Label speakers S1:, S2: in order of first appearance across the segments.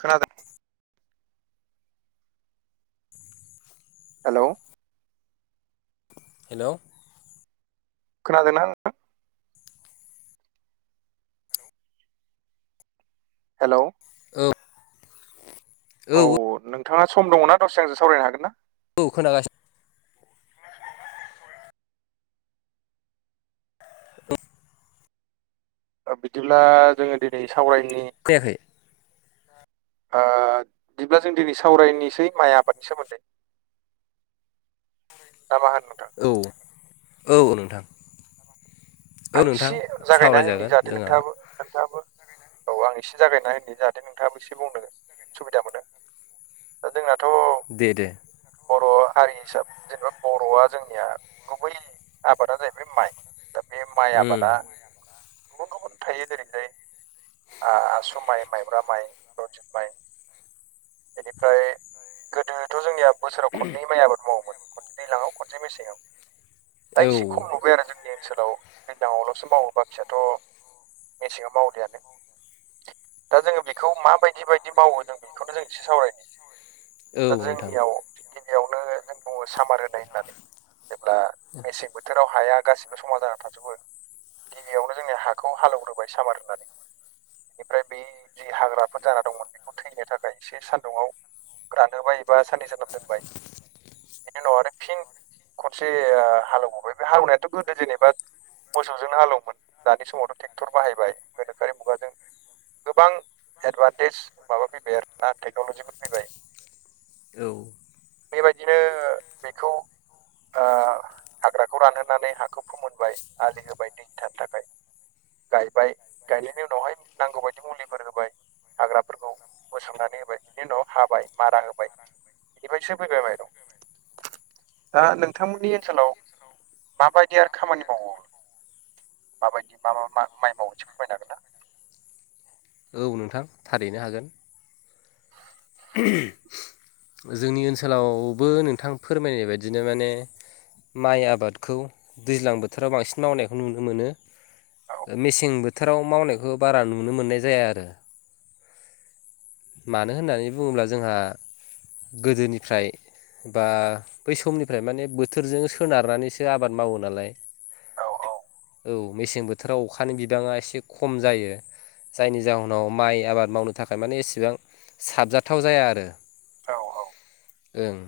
S1: खोनादो hello
S2: hello
S1: खोनादो ना हेलौ
S2: [unintelligible]
S1: औ नोंथाङा सम दङ' ना दसे आंजों सावरायनो हागोन ना?
S2: औ खोनागाससि
S1: ओ बिदिब्ला जोङो दिनै सावरायनि
S2: फैयाखै
S1: [inaudible] ओ दिब्ला जों दिनै सावरायनिसै माइ आबादनि सोमोन्दै दामा होन नोंथां
S2: औ औ नोंथां औ
S1: आं
S2: नोंथां
S1: इसे जागायना होनि
S2: सावरायजागोन
S1: जाथे
S2: जोंहा
S1: नोंथाङाबो - नोंथाङाबो औ आं एसे जागायना होनि जाहाथे नोंथाङाबो एसे बुंनो सुबिदा मोनो ओ जोङाथ'
S2: दे दे
S1: बर' हारि हिसाबै जेनेबा बर'आ जोंनिया गुबै आबादा जाहैबाय माइ दा बे माइ
S2: उम
S1: आबादा गुबुन-गुबुन थायो जेरैहाय आ-आसु माइ माइब्रा माइ रन्जित माइ बेनिफ्राय गोदोथ' जोंनिया बोसोराव खननै माइ आबाद मावोमोन खनसे दैलाङाव खनसे मेसेंआव दा
S2: औ
S1: एसे खम नुबाय आरो जोंनि ओनसोलाव दैलाङावल'सो मावो बाखियाथ' मेसेङाव मावदियानो दा जोङो बेखौ माबायदि बायदि मावो जों बेखौनो जों एसे सावरायनि
S2: औ
S1: दा
S2: नोंथां
S1: जोंनियावि गिबियावनो जों बुङो सामार होनाय होननानै। जेब्ला मेसें बोथोराव हाया गासिबो समाव जाना थाग थबो गिबियावनो जोंनि हाखौ हालेवग्रोबाय सामार होननानै बेनिफ्राय बे जि हाग्राफोर जाना दंमोन बेखौ थैनो थाखाय एसे सान्दुंआव रानहोबाय एबा साननै सानथाम दोनबाय बेनि उनाव आरो फिन खनसे हालेवबोबाय बे हालवनायाथ' गोदो जेनेबा मोसौजोंनो हालेवोमोन दानि समावथ' ट्रेक्टर बाहायबाय गोनोखोआरि मुगाजों गोबां एडभान्टेज माबा फैबाय आरोना टेक्न'लजिबो फैबाय
S2: औ।
S1: बेबायदिनो बेखौ ओ हाग्राखौ रानहोनानै हाखौ फोमोनबाय आलि होबाय दैथानो थाखाय गायबाय गायनायनि उनावहाय नांगौ बायदि मुलिफोर होबाय हाग्राफोरखौ बोस्रांनानै होबाय बिनि उनाव हाबाय मारा होबाय बेनिफ्रायसो फैबाय माइरं। दा नोंथांमोननि ओनसोलाव माबायदि आरो खामानि मावो? माबायदि मा-मा माइ मावो फोरमायनो हागोन ना?
S2: औ नोंथां थारैनो हागोन। जोंनि ओनसोलावबो नोंथां फोरमायनाय बायदिनो माने माइ आबादखौ दैज्लां बोथोराव बांसिन मावनायखौ नुनो मोनो।
S1: औ
S2: मेसें बोथोराव मावनायखौ बारा नुनो मोननाय जाया आरो। मानो होननानै बुङोब्ला जोंहा गोदोनिफ्राय बा बै समनिफ्राय माने बोथोरजों सोनारनानैसो आबाद मावो नालाय औ। मेसें बोथोराव अखानि बिबाङा एसे खम जायो। जायनि जाहोनाव माइ आबाद मावनो नि थाखाय माने एसेबां साबजाथाव जाया आरो
S1: औ औ।
S2: ओं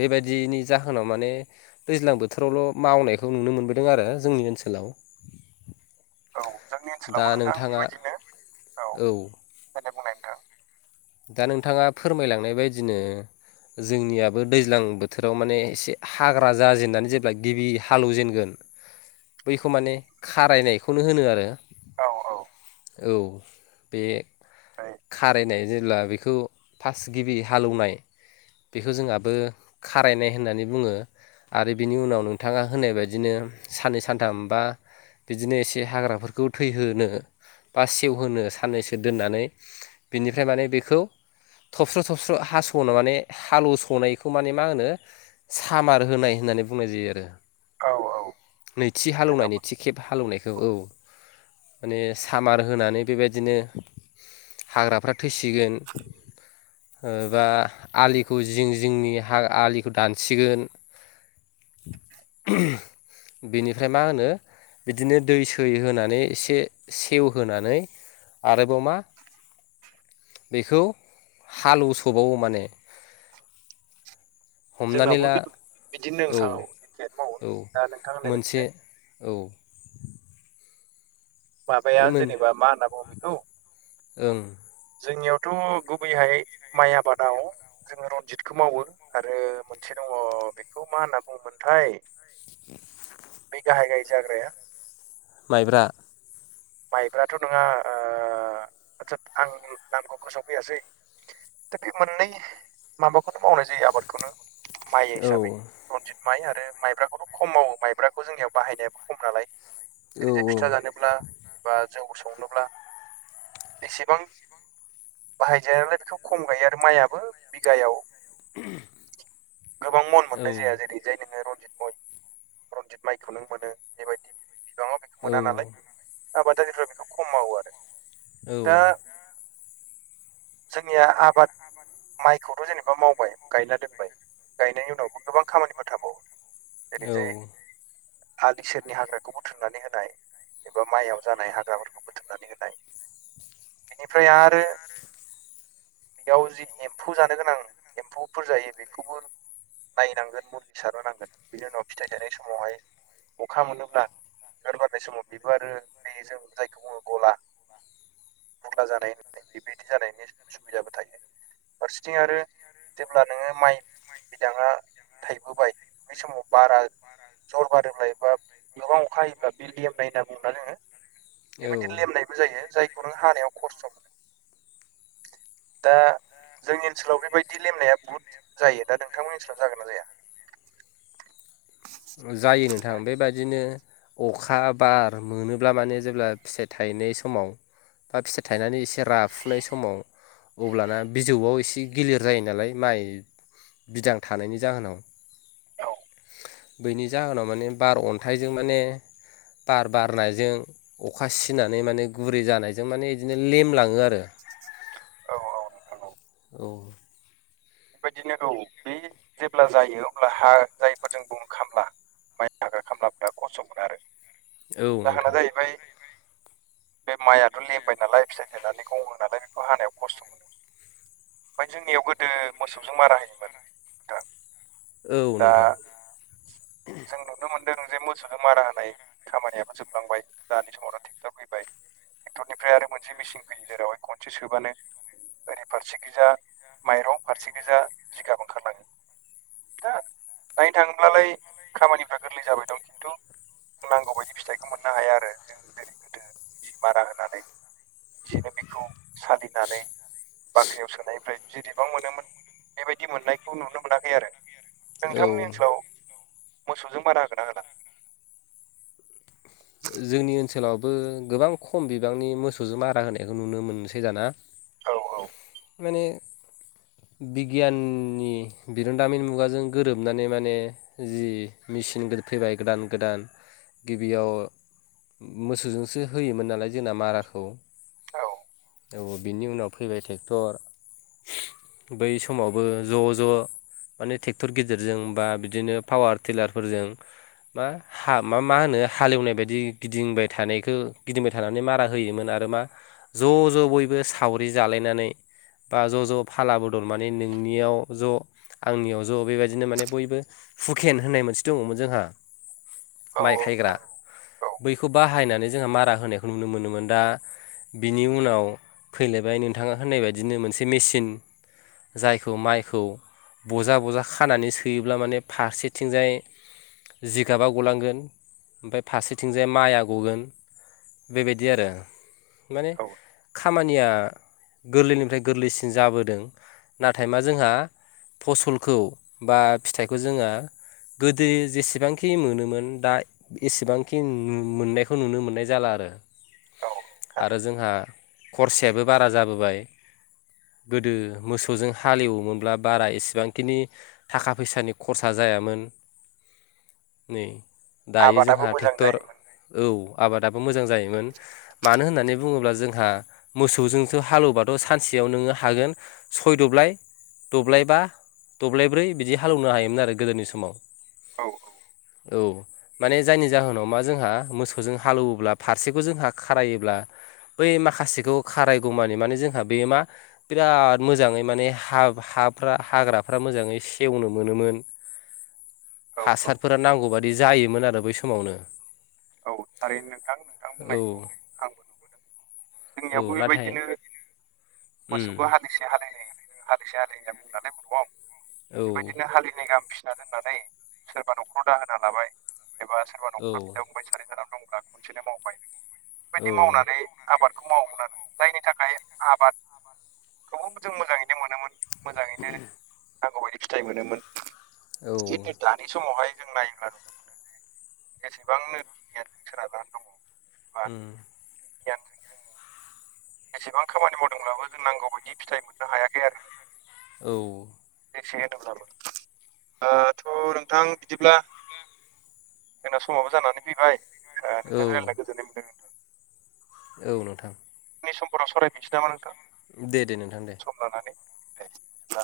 S2: बेबायदिनि जाहोनाव माने दैज्लां बोथोरावल' मावनायखौ नुनो मोनबोदों आरो जोंनि ओनसोलाव।
S1: औ जोंनि
S2: दा
S1: ओनसोलावबो नोंथां
S2: नोंथाङा
S1: बेबायदिनो औ। द बुंनाया नोंथां
S2: दा नोंथाङा फोरमायलांनाय बायदिनो जोंनियाबो दैज्लां बोथोराव माने एसे हाग्रा जाजेननानै जेब्ला गिबि हालौव जेनगोन बैखौ माने खारायनायखौनो होनो आरो
S1: औ औ।
S2: औ बे
S1: [unintelligible]
S2: खारायनाय जेला बेखौ फास गिबि हालेवनाय बेखौ जोंआबो खारायनाय होननानै बुङो। आरो बिनि उनाव नोंथाङा होनाय बायदिनो साननै सानथाम बा बिदिनो एसे हाग्राफोरखौ थैहोनो बा सेवहोनो साननैसो दोननानै बिनिफ्राय माने बेखौ थबस्र' थबस्र' हास'नो माने हाल'सनायखौ माने मा होनो सामार होनाय होननानै बुंनाय जायो आरो
S1: औ औ।
S2: नैथि हालेवनाय
S1: जोंनावबो
S2: नैथि खेब हालेवनायखौ औ। माने सामार होनानै बेबायदिनो हाग्राफ्रा थैसिगोन बा आलिखौ जिं जिंनि हा आलिखौ दानसिगोन [unintelligible] बेनिफ्राय मा होनो बिदिनो दै सै होनानै एसे सेवहोनानै आरोबाव मा बेखौ हालौवसबावो माने हमनानै
S1: जोंनाबो
S2: ला
S1: बिदिनो
S2: औ
S1: नथां
S2: औ मोनसे औ
S1: माबाया
S2: माने मोन
S1: जेनेबा मा होनना बुङो बेखौ
S2: ओं
S1: जोंनियावथ' गुबैहाय माइ आबादाव जोङो रनजितखौ मावो आरो मोनसे दङ बेखौ मा होनना बुङोमोनथाय
S2: [inaudible]
S1: बे गाहाय गाहाय जाग्राया
S2: माइब्रा
S1: माइब्राथ' नङा ओ ओ आदसाा आं नामखौ फोसावफैयासै दा बे मोननै माबाखौनो मावनाय जायो आबादखौनो माइ
S2: औ
S1: हिसाबै रनजित माइ आरो माइब्राखौथ' खम मावो माइब्राखौ जोंनियाव बाहायनायाबो खम नालाय
S2: औ
S1: ओरैजाय फिथा जानोब्ला एबा जौ संनोब्ला एसेबां बाहायजाया नालाय बेखौ खम गायो आरो माइयआो बिगायाव
S2: [unintelligible]
S1: गोबां मन
S2: औ
S1: मोननाय जाया जेरै जाय नोङो रनजित मय रनजित माइखौ नों मोनो बेबायदि बिबाङाव बेखौ
S2: औ
S1: मोना नालाय आबादारिफ्रा बेखौ खम मावो आरो दा
S2: औ
S1: जोंनिया आबाद माइखौथ' जेनेबा मावबाय गायना दोनबाय गायनायनि उनावबो गोबां खामानिफोर थाबावो ओरैजाय आलि सेरनि हाग्राखौ बुथुमनानै होनाय बा माइआव जानाय हाग्राफोरखौ बुथुमनानै होनाय बेनिफ्राय आरो बेयाव जि एम्फौ जानो गोनां एम्फौफोर जायो बेखौबो नायनांगोन मुलि सारहोनांगोन बिनि उनाव फिथाइ थायनाय समावहाय अखा मोनोब्ला बिबार बारनाय समाव बेबो आरो बे जों जायखौ बुङो गला बंला जानाय बेबायदि जानायनि सुबिदाबो थायो। फारसेथिं आरो जेब्ला नोङो माइ बिदाङा थाइबोबाय बै समाव बारा जर बारोब्ला एबा गोबां अखा हायोब्ला बिल्डियाम होननाय होनना बुंबला जोङो
S2: औ
S1: बेबायदि लेमनायबो जायो जायखौ नों हानायाव खस्थ' मोनो दा जोंनि ओनसोलाव बेबायदि लेनाया बुहुत जायो दा नोंथांमोन ओनसोलाव जागोन ना जाया?
S2: जायो नोंथां बेबायदिनो अखा बार मोनोब्ला माने जेब्ला फिथाइ थायनाय समाव बा फिसा थायनानै एसे राफुनाय समाव अब्लाना बिजौआव एसे गिलिर जायो नालाय माइ बिदां थानायनि जाहोनाव
S1: औ
S2: बैनि जाहोनाव माने बार अन्थाइजों माने बार बारनायजों अखा सिनानै माने गुरै जानायजों माने बिदिनो लेमलाङो आरो
S1: औ औ नोंथां औ
S2: औ
S1: बेबायदिनो औ बे जेब्ला जायो अब्ला हा जायफोरजों बुंनो खामला माइ खामलाफ खस्थ' मोनो आरो
S2: औ
S1: जाहोना
S2: नोंथां
S1: जाहैबाय बे माइआथ' लेमबाय नालाय फिथाइ थायनानै गं होनालाय बेखौ हानायाव खस्थ' मोनो ओमफफ्राय जोंनियाव गोदो मोसौजों मारा होयोमोन भुटान
S2: औ
S1: दा
S2: नोंथां
S1: जों नुनो मोनदों जे मोसौनो मारा होनाय खामानियाबो जोबलांबाय दानि समावनो ट्रेक्टर फैबाय ट्रेक्टरनिफ्राय आरो मोनसे मेसिन फैयो जेरावहाय खनसे सोबानो ओरै फारसेखिजा माइरं फारसेखिजा जिगाब ओंखारलांङो। दा दायो थाङोब्लालाय खामानिफ्रा गोरलै जाबाय दं खिन्थु जों नांगौ बायदि फिथाइखौ मोननो हाया आरो जों जेरै गोदो बिदि मारा होनानै बिदिनो बेखौ सालिनानै बाख्रियाव सोनायनिफ्राय जेसेबां मोनोमोन बेबायदि मोननायखौ नुनो मोनाखै आरो
S2: औ
S1: नोंथांमोननि ओनसोलाव मोसौजों बारा होगोन ना होला
S2: जोंनि ओनसोलावबो गोबां खम बिबांनि मोसौजों मारा होनायखौ नुनो मोनसै दाना
S1: औ औ
S2: माने बिगियाननि बिरोंदामिन मुगाजों गोरोबनानै माने जि मेचिन फैबाय गोदान गोदान गिबियाव मोसौजोंसो होयोमोन नालाय जोंना माराखौ
S1: औ
S2: औ बिनि उनाव फैबाय ट्रेक्टर बै समावबो ज' ज' माने ट्रेक्टर गेजेरजों बा बिदिनो पावार टिलारफोरजों मा हा मा होनो हालेवनाय बायदि बिदि गिदिंबाय थानायखौ गिदिंबाय थानानै मारा होयोमोन आरो मा ज' ज' बयबो सावरि जालायनानै बा ज' ज' फाला बदल माने नोंनियाव ज' आंनियाव ज' बेबायदिनो माने बयबो हुखेन होननाय मोनसे दङमोन जोंहा।
S1: औ
S2: माइ खायग्रा‌।
S1: नोंथां औ
S2: बैखौ बाहायनानै जोंहा मारा होनायखौ नुनो मोनोमोन दा बिनि उनाव फैलायबाय नोंथाङा होननाय बायदिनो मोनसे मेचिन। जायखौ माइखौ बजा बजा खानानै सोयोब्ला माने फारसेथिंजाय जिगाबा गलांगोन ओमफ्राय फारसे थिंजाय माइआ गगोन बेबायदि आरो माने
S1: औ
S2: खामानि निया गोरलैनिफ्राय गोरलैसिन जाबोदों नाथाय मा जोंहा फसलखौ बा फिथाइखौ जोङो। गोदो जेसेबांखि मोनोमोन दा एसेबां खिनि मोननायखौ नुनो मोननाय जाला आरो।
S1: औ
S2: आरो
S1: थारैनो
S2: जोंहा खरसायाबो बारा जाबोबाय। गोदो मोसौजों हालेवोमोनब्ला बारा एसेबांखिनि थाखा फैसानि खरसा जायामोन नै दायो
S1: आबादाबो
S2: जोंहा
S1: मोजां
S2: ट्रेक्टर
S1: जायोमोन
S2: औ आबादाबो मोजां जायोमोन मानो होननानै बुङोब्ला जोंहा मोसौजोंसो हालेवबाथ' सानसेयाव नोंङो हागोन सय दब्लाय दब्लाय बा दब्लाय ब्रै बिदि हालेवनो हायोमोन आरो गोदोनि समाव
S1: औ औ।
S2: औ माने जायनि जाहोनाव मा जोंहा मोसौजों हालेवोब्ला फारसेखौ जोंहा खारायोब्ला बै माखासेखौ खारायगौमानि माने जोंहा बेयो मा बिराद मोजाङै माने हा हाफ्रा हाग्राफ्रा मोजाङै सेवनो मोनोमोन।।।
S1: [inaudible] औ
S2: हासारफोरा नांगौ बादि जायोमोन आरो बै समावनो।
S1: औ थारैनो नोंथां। नों बुंनायखौ आं
S2: औ औ
S1: जोंनियावबो
S2: नाथाय
S1: बेबायदिनो
S2: उम
S1: मोसौखौ हालिसे हालिनै हालिसे हालि होनना बुंनानै
S2: औ
S1: [unintelligible] बेबायदिनो हालिनै गाहाम फिसिना दोननानै सोरबा न'खराव दाहोना लाबाय एबा सोर
S2: औ।
S1: फांबाय सानै साथाम दंब्ला खुनसेनो मावबाय बेबायदि
S2: औ।
S1: मावनानै आबादखौ माव नान जायनि थाखा खाय आबाद खौ जों मोजाङैनो मोनोमोन। मोजाङैनो नांगौबायायदि फिथाइ मोनोमोन
S2: औ
S1: खिन्थु दा नि समावहाय जों नायोब्ला गोबांनो बिगियानजों सोनारना दं।
S2: ओम
S1: जोङो एसेबां खामानि मावदोंब्लाबो जों नांगौ बायदि फिथाइ मोननो हायाखै आरो।
S2: औ।
S1: बेसे होनोब्लाबो दाथ' नोंथां बिदिब्ला जोंना समावबो जानानै फैबाय ओ नोंथाङा
S2: औ
S1: जों रायल्जायना गोजोनाय मोनदों। नोंथां
S2: औ नोंथां।
S1: नि समफोराव सावरायफिनसै नामा नोंथां।
S2: दे-दे नोंथां दे।
S1: सम लानानै दे बिदिब्ला